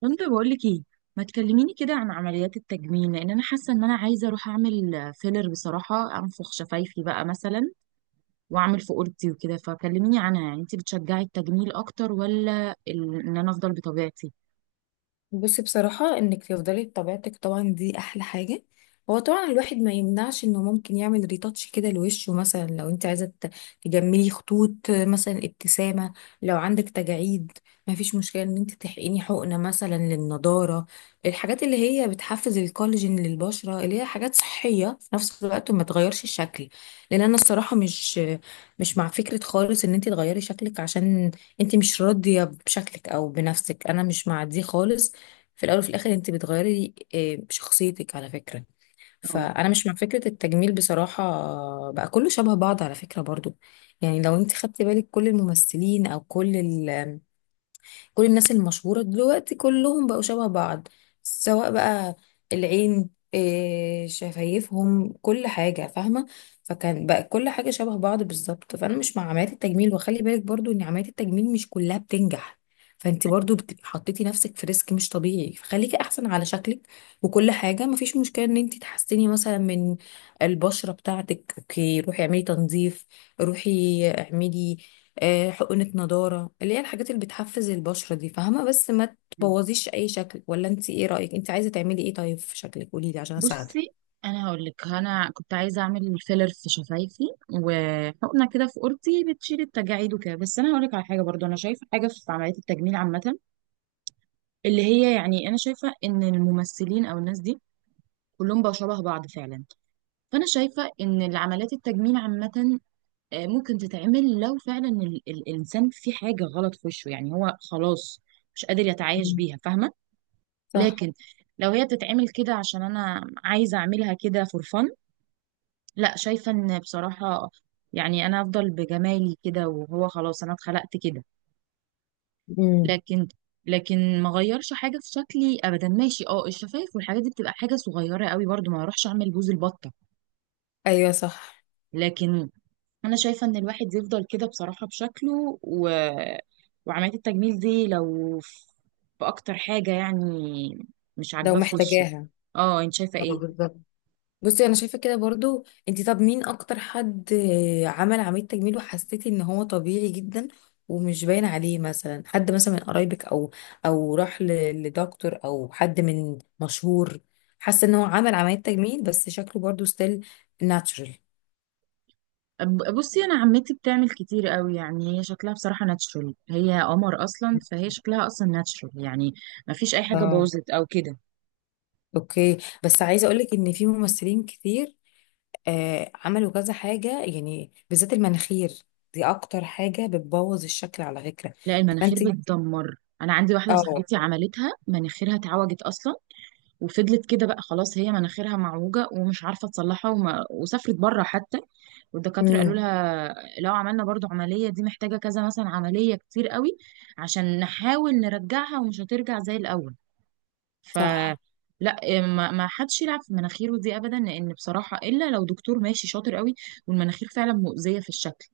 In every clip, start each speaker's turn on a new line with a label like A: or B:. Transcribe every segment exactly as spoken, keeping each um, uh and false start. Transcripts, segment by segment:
A: كنت بقول لك ايه؟ ما تكلميني كده عن عمليات التجميل، لان انا حاسه ان انا عايزه اروح اعمل فيلر بصراحه، انفخ شفايفي بقى مثلا، واعمل في اوضتي وكده. فكلميني عنها، يعني انت بتشجعي التجميل اكتر ولا ال- ان انا افضل بطبيعتي؟
B: بصي، بصراحة انك تفضلي بطبيعتك طبعا دي احلى حاجة. هو طبعا الواحد ما يمنعش انه ممكن يعمل ريتاتش كده لوشه، مثلا لو انت عايزة ت- تجملي خطوط مثلا ابتسامة، لو عندك تجاعيد ما فيش مشكلة ان انت تحقني حقنة مثلا للنضارة، الحاجات اللي هي بتحفز الكولاجين للبشرة اللي هي حاجات صحية في نفس الوقت ما تغيرش الشكل. لان انا الصراحة مش مش مع فكرة خالص ان انت تغيري شكلك عشان انت مش راضية بشكلك او بنفسك، انا مش مع دي خالص. في الاول وفي الاخر انت بتغيري آه، شخصيتك على فكره،
A: اه.
B: فانا مش مع فكره التجميل بصراحه. بقى كله شبه بعض على فكره برضو. يعني لو انت خدتي بالك كل الممثلين او كل ال كل الناس المشهورة دلوقتي كلهم بقوا شبه بعض، سواء بقى العين، إيه، شفايفهم، كل حاجة، فاهمة؟ فكان بقى كل حاجة شبه بعض بالظبط. فأنا مش مع عمليات التجميل، وخلي بالك برضو إن عمليات التجميل مش كلها بتنجح، فانت برضو بتبقي حطيتي نفسك في ريسك مش طبيعي، فخليكي احسن على شكلك. وكل حاجه مفيش مشكله ان انت تحسني مثلا من البشره بتاعتك. اوكي، روحي اعملي تنظيف، روحي اعملي آه، حقنة نضارة، اللي هي الحاجات اللي بتحفز البشرة دي، فاهمة؟ بس ما
A: أيوة.
B: تبوظيش أي شكل. ولا انت ايه رأيك؟ انت عايزة تعملي ايه طيب في شكلك؟ قوليلي عشان
A: بصي،
B: اساعدك.
A: انا هقول لك، انا كنت عايزه اعمل فيلر في شفايفي وحقنه كده في اوضتي بتشيل التجاعيد وكده. بس انا هقول لك على حاجه برضو، انا شايفه حاجه في عمليات التجميل عامه، اللي هي يعني انا شايفه ان الممثلين او الناس دي كلهم بقوا شبه بعض فعلا. فانا شايفه ان العمليات التجميل عامه آه، ممكن تتعمل لو فعلا ال- ال- الانسان في حاجه غلط في وشه، يعني هو خلاص مش قادر يتعايش
B: مم.
A: بيها، فاهمه؟
B: صح.
A: لكن لو هي بتتعمل كده عشان انا عايزه اعملها كده فور فن، لا، شايفه ان بصراحه يعني انا افضل بجمالي كده، وهو خلاص انا اتخلقت كده.
B: مم.
A: لكن لكن ما غيرش حاجه في شكلي ابدا. ماشي، اه، الشفايف والحاجات دي بتبقى حاجه صغيره قوي، برضو ما اروحش اعمل بوز البطه.
B: ايوه صح.
A: لكن انا شايفه ان الواحد يفضل كده بصراحه بشكله، و... وعمليه التجميل دي لو في اكتر حاجه يعني مش
B: لو
A: عاجباه في وشه.
B: محتاجاها.
A: اه، انت شايفه
B: اه،
A: ايه؟
B: بالظبط. بصي انا شايفه كده برضو. انتي طب مين اكتر حد آه، عمل عمليه تجميل وحسيتي ان هو طبيعي جدا ومش باين عليه؟ مثلا حد مثلا من قرايبك، او او راح ل- لدكتور، او حد من مشهور، حاسه ان هو عمل عمليه تجميل بس شكله برضو ستيل ناتشورال.
A: أب- بصي، انا عمتي بتعمل كتير قوي، يعني هي شكلها بصراحه ناتشورال، هي قمر اصلا، فهي شكلها اصلا ناتشورال يعني، ما فيش اي حاجه
B: اه،
A: باظت او كده.
B: اوكي. بس عايزه اقولك ان في ممثلين كتير آه عملوا كذا حاجه، يعني بالذات المناخير دي اكتر حاجه بتبوظ الشكل على فكره.
A: لا، المناخير
B: فانت.
A: بتدمر. انا عندي واحده
B: اه.
A: صاحبتي عملتها، مناخيرها اتعوجت اصلا وفضلت كده بقى خلاص، هي مناخيرها معوجة ومش عارفة تصلحها، وما وسافرت بره حتى، والدكاترة قالوا
B: امم.
A: لها لو عملنا برضو عملية دي محتاجة كذا مثلا عملية كتير قوي عشان نحاول نرجعها، ومش هترجع زي الأول. ف
B: صح.
A: لا، ما ما حدش يلعب في مناخيره دي ابدا، لان بصراحه الا لو دكتور ماشي شاطر قوي والمناخير فعلا مؤذيه في الشكل،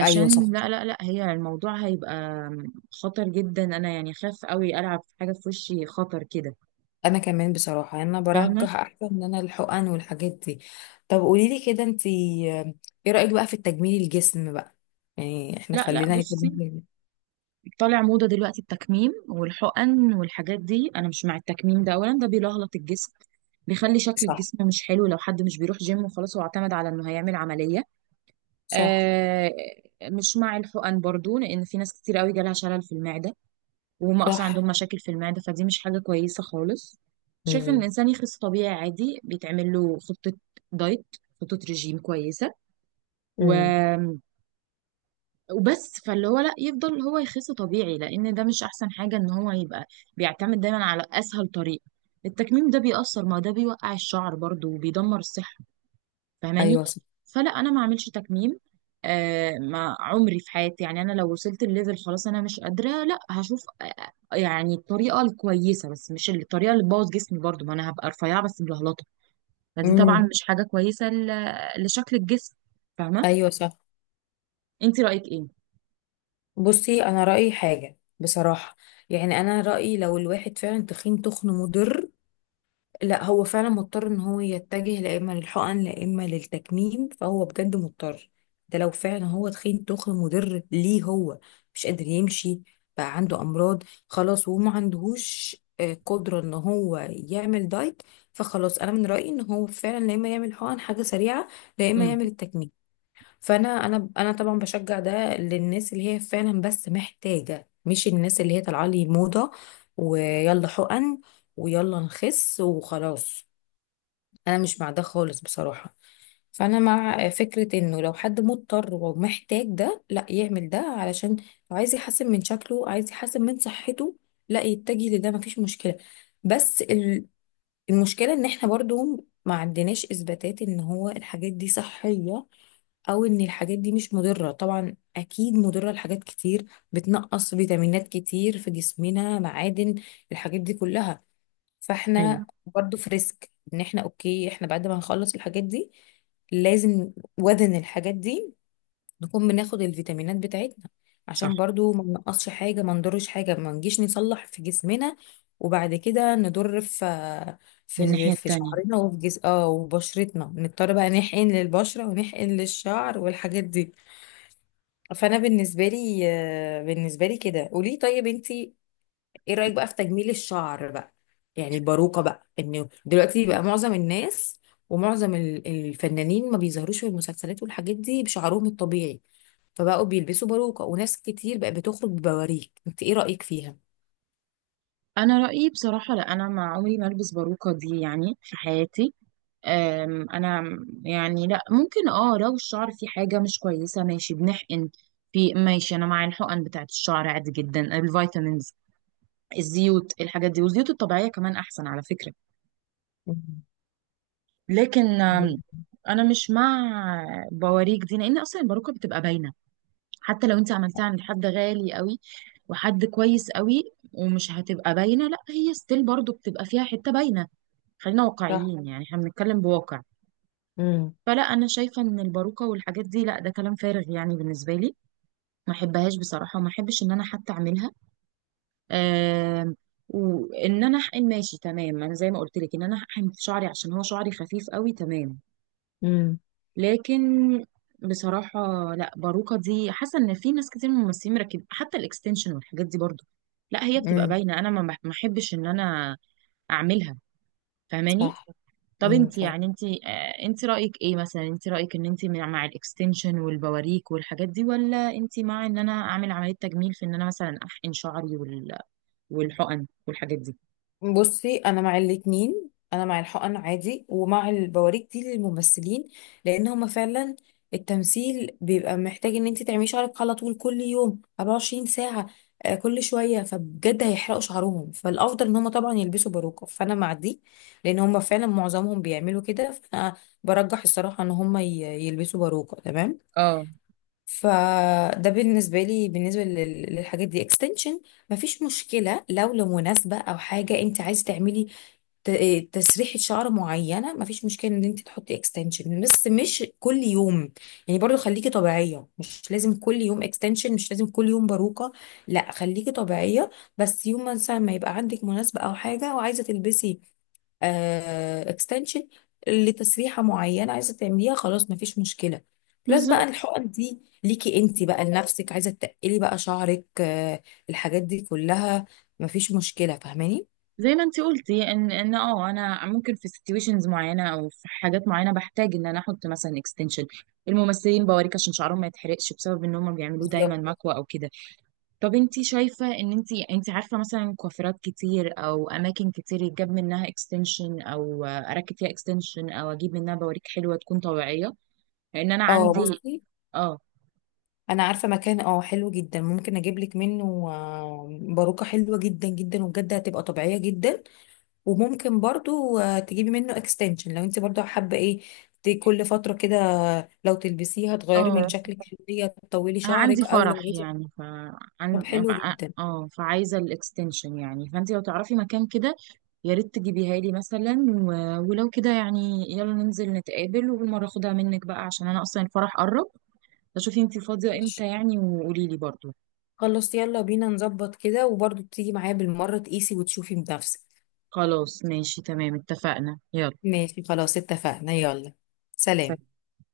B: ايوه صح.
A: لا لا لا، هي الموضوع هيبقى خطر جدا. انا يعني خاف قوي العب في حاجه في وشي خطر كده،
B: انا كمان بصراحه، يعني انا
A: فاهمه؟
B: برجح احسن ان انا الحقن والحاجات دي. طب قولي لي كده، انت ايه رايك بقى في التجميل الجسم بقى؟ يعني احنا
A: لا لا،
B: خلينا
A: بصي،
B: يتجميل.
A: طالع موضة دلوقتي التكميم والحقن والحاجات دي. انا مش مع التكميم ده، اولا ده بيلهلط الجسم، بيخلي شكل
B: صح.
A: الجسم مش حلو، لو حد مش بيروح جيم وخلاص هو اعتمد على انه هيعمل عملية.
B: صح.
A: آه، مش مع الحقن برضو، لان في ناس كتير قوي جالها شلل في المعدة، وهم اصلا عندهم
B: صح.
A: مشاكل في المعدة، فدي مش حاجة كويسة خالص. شايف ان
B: امم.
A: الانسان يخس طبيعي عادي، بيتعمل له خطة دايت، خطة رجيم كويسة، و
B: امم.
A: وبس. فاللي هو لا، يفضل هو يخس طبيعي، لان ده مش احسن حاجه ان هو يبقى بيعتمد دايما على اسهل طريقه. التكميم ده بيأثر، ما ده بيوقع الشعر برضو وبيدمر الصحه، فاهماني؟
B: ايوه صح.
A: فلا، انا ما اعملش تكميم آه ما عمري في حياتي. يعني انا لو وصلت الليفل خلاص انا مش قادره، لا هشوف آه، آه، يعني الطريقه الكويسه، بس مش الطريقه اللي تبوظ جسمي برضو، ما انا هبقى رفيعه بس ملهلطه، فدي طبعا مم.
B: امم.
A: مش حاجه كويسه ل- لشكل الجسم، فاهمه؟
B: ايوه صح.
A: انت رأيك ايه؟
B: بصي انا رايي حاجه بصراحه، يعني انا رايي لو الواحد فعلا تخين تخن مضر، لا هو فعلا مضطر ان هو يتجه لا اما للحقن لا اما للتكميم، فهو بجد مضطر. ده لو فعلا هو تخين تخن مضر ليه، هو مش قادر يمشي، بقى عنده امراض خلاص وما عندهوش آه، قدرة ان هو يعمل دايت، فخلاص انا من رأيي ان هو فعلا لا اما يعمل حقن حاجة سريعة لا اما
A: امم.
B: يعمل التكميم. فانا انا انا طبعا بشجع ده للناس اللي هي فعلا بس محتاجه، مش الناس اللي هي طالعه لي موضه ويلا حقن ويلا نخس وخلاص، انا مش مع ده خالص بصراحه. فانا مع فكره انه لو حد مضطر ومحتاج ده لا يعمل ده، علشان لو عايز يحسن من شكله عايز يحسن من صحته لا يتجه لده، مفيش مشكله. بس ال- المشكله ان احنا برضو ما عندناش اثباتات ان هو الحاجات دي صحيه، او ان الحاجات دي مش مضره، طبعا اكيد مضره لحاجات كتير، بتنقص فيتامينات كتير في جسمنا، معادن، الحاجات دي كلها.
A: ايوه
B: فاحنا برضو في ريسك، ان احنا اوكي احنا بعد ما هنخلص الحاجات دي لازم وزن الحاجات دي نكون بناخد الفيتامينات بتاعتنا،
A: صح.
B: عشان برضو ما ننقصش حاجة ما نضرش حاجة، ما نجيش نصلح في جسمنا وبعد كده نضر في
A: من
B: في
A: الناحية
B: في
A: التانية،
B: شعرنا وفي جس اه وبشرتنا نضطر بقى نحقن للبشرة ونحقن للشعر والحاجات دي. فأنا بالنسبة لي آه، بالنسبة لي كده قولي، طيب انتي ايه رأيك بقى في تجميل الشعر بقى؟ يعني الباروكة بقى، انه دلوقتي بقى معظم الناس ومعظم ال- الفنانين ما بيظهروش في المسلسلات والحاجات دي بشعرهم الطبيعي، فبقوا بيلبسوا باروكة وناس كتير بقى بتخرج ببواريك. انت ايه رأيك فيها؟
A: أنا رأيي بصراحة لا، أنا ما عمري ما ألبس باروكة دي يعني في حياتي. أم، أنا يعني، لا ممكن اه لو الشعر فيه حاجة مش كويسة ماشي بنحقن في، ماشي، أنا مع الحقن بتاعت الشعر عادي جدا، الفيتامينز، الزيوت، الحاجات دي، والزيوت الطبيعية كمان أحسن على فكرة.
B: مم.
A: لكن أم، أنا مش مع بواريك دي، لأن أصلا الباروكة بتبقى باينة، حتى لو انت عملتها عند حد غالي قوي وحد كويس قوي ومش هتبقى باينه، لا، هي ستيل برضو بتبقى فيها حته باينه. خلينا
B: صح.
A: واقعيين، يعني احنا بنتكلم بواقع.
B: امم.
A: فلا، انا شايفه ان الباروكه والحاجات دي لا، ده كلام فارغ يعني بالنسبه لي، ما احبهاش بصراحه، وما احبش ان انا حتى اعملها. آم، وان انا احقن ماشي تمام، انا زي ما قلت لك ان انا احقن في شعري عشان هو شعري خفيف قوي، تمام.
B: امم.
A: لكن بصراحة لا، باروكة دي حاسة ان في ناس كتير من الممثلين مركبين حتى الاكستنشن والحاجات دي برضو، لا، هي بتبقى
B: امم.
A: باينة. انا ما بح- ما احبش ان انا اعملها، فاهماني؟
B: صح.
A: طب
B: امم.
A: انت يعني انت آه، انت رأيك ايه مثلا؟ انت رأيك ان انت مع الاكستنشن والبواريك والحاجات دي، ولا انت مع ان انا اعمل عملية تجميل في ان انا مثلا احقن شعري وال- والحقن والحاجات دي؟
B: بصي انا مع الاتنين، انا مع الحقن عادي ومع البواريك دي للممثلين، لان هما فعلا التمثيل بيبقى محتاج ان انت تعملي شعرك على طول كل يوم اربعه وعشرين ساعه ساعة، آه، كل شوية، فبجد هيحرقوا شعرهم فالافضل ان هما طبعا يلبسوا باروكة، فانا مع دي لان هما فعلا معظمهم بيعملوا كده. فانا برجح الصراحة ان هما ي- يلبسوا باروكة تمام.
A: اه،
B: فده بالنسبة لي، بالنسبة لل- للحاجات دي اكستنشن، مفيش مشكلة لو لمناسبة أو حاجة أنت عايز تعملي ت- إيه، تسريحة شعر معينة، مفيش مشكلة ان انت تحطي اكستنشن بس مش كل يوم، يعني برضو خليكي طبيعية، مش لازم كل يوم اكستنشن مش لازم كل يوم باروكة، لا خليكي طبيعية. بس يوم مثلا ما يبقى عندك مناسبة او حاجة وعايزة تلبسي اكستنشن لتسريحة معينة عايزة تعمليها، خلاص مفيش مشكلة. بلس بقى
A: بالظبط.
B: الحقن دي ليكي انت بقى لنفسك، عايزة تقلي بقى شعرك، آه، الحاجات دي كلها مفيش مشكلة، فاهماني؟
A: زي ما انت قلتي ان ان اه انا ممكن في سيتويشنز معينه او في حاجات معينه بحتاج ان انا احط مثلا اكستنشن، الممثلين بوريك عشان شعرهم ما يتحرقش بسبب ان هم بيعملوه دايما
B: بالظبط.
A: مكوى او كده. طب انت شايفه ان انت انت عارفه مثلا كوافيرات كتير او اماكن كتير يتجاب منها اكستنشن، او اركب فيها اكستنشن، او اجيب منها بوريك حلوه تكون طبيعيه؟ لان انا أنا
B: اه،
A: عندي
B: بصي
A: اه،
B: انا عارفه مكان اه حلو جدا ممكن اجيب لك منه آه، باروكه حلوه جدا جدا وبجد هتبقى طبيعيه جدا، وممكن برضو آه، تجيبي منه اكستنشن لو انت برضو حابه ايه ت- كل فتره كده، لو تلبسيها تغيري من
A: اه
B: شكلك شويه تطولي
A: انا عندي
B: شعرك، او لو
A: فرح
B: عايزه.
A: يعني، ف
B: طب
A: عن...
B: حلو
A: ف-
B: جدا.
A: اه فعايزه الاكستنشن يعني. فانت لو تعرفي مكان كده يا ريت تجيبيها لي مثلا، و... ولو كده يعني يلا ننزل نتقابل وبالمره اخدها منك بقى، عشان انا اصلا الفرح قرب. فشوفي انت فاضيه
B: ماشي،
A: امتى يعني وقولي لي برضو.
B: خلاص يلا بينا نظبط كده وبرضو تيجي معايا بالمره تقيسي وتشوفي بنفسك.
A: خلاص ماشي تمام، اتفقنا، يلا.
B: ماشي خلاص اتفقنا يلا. سلام.
A: سلام.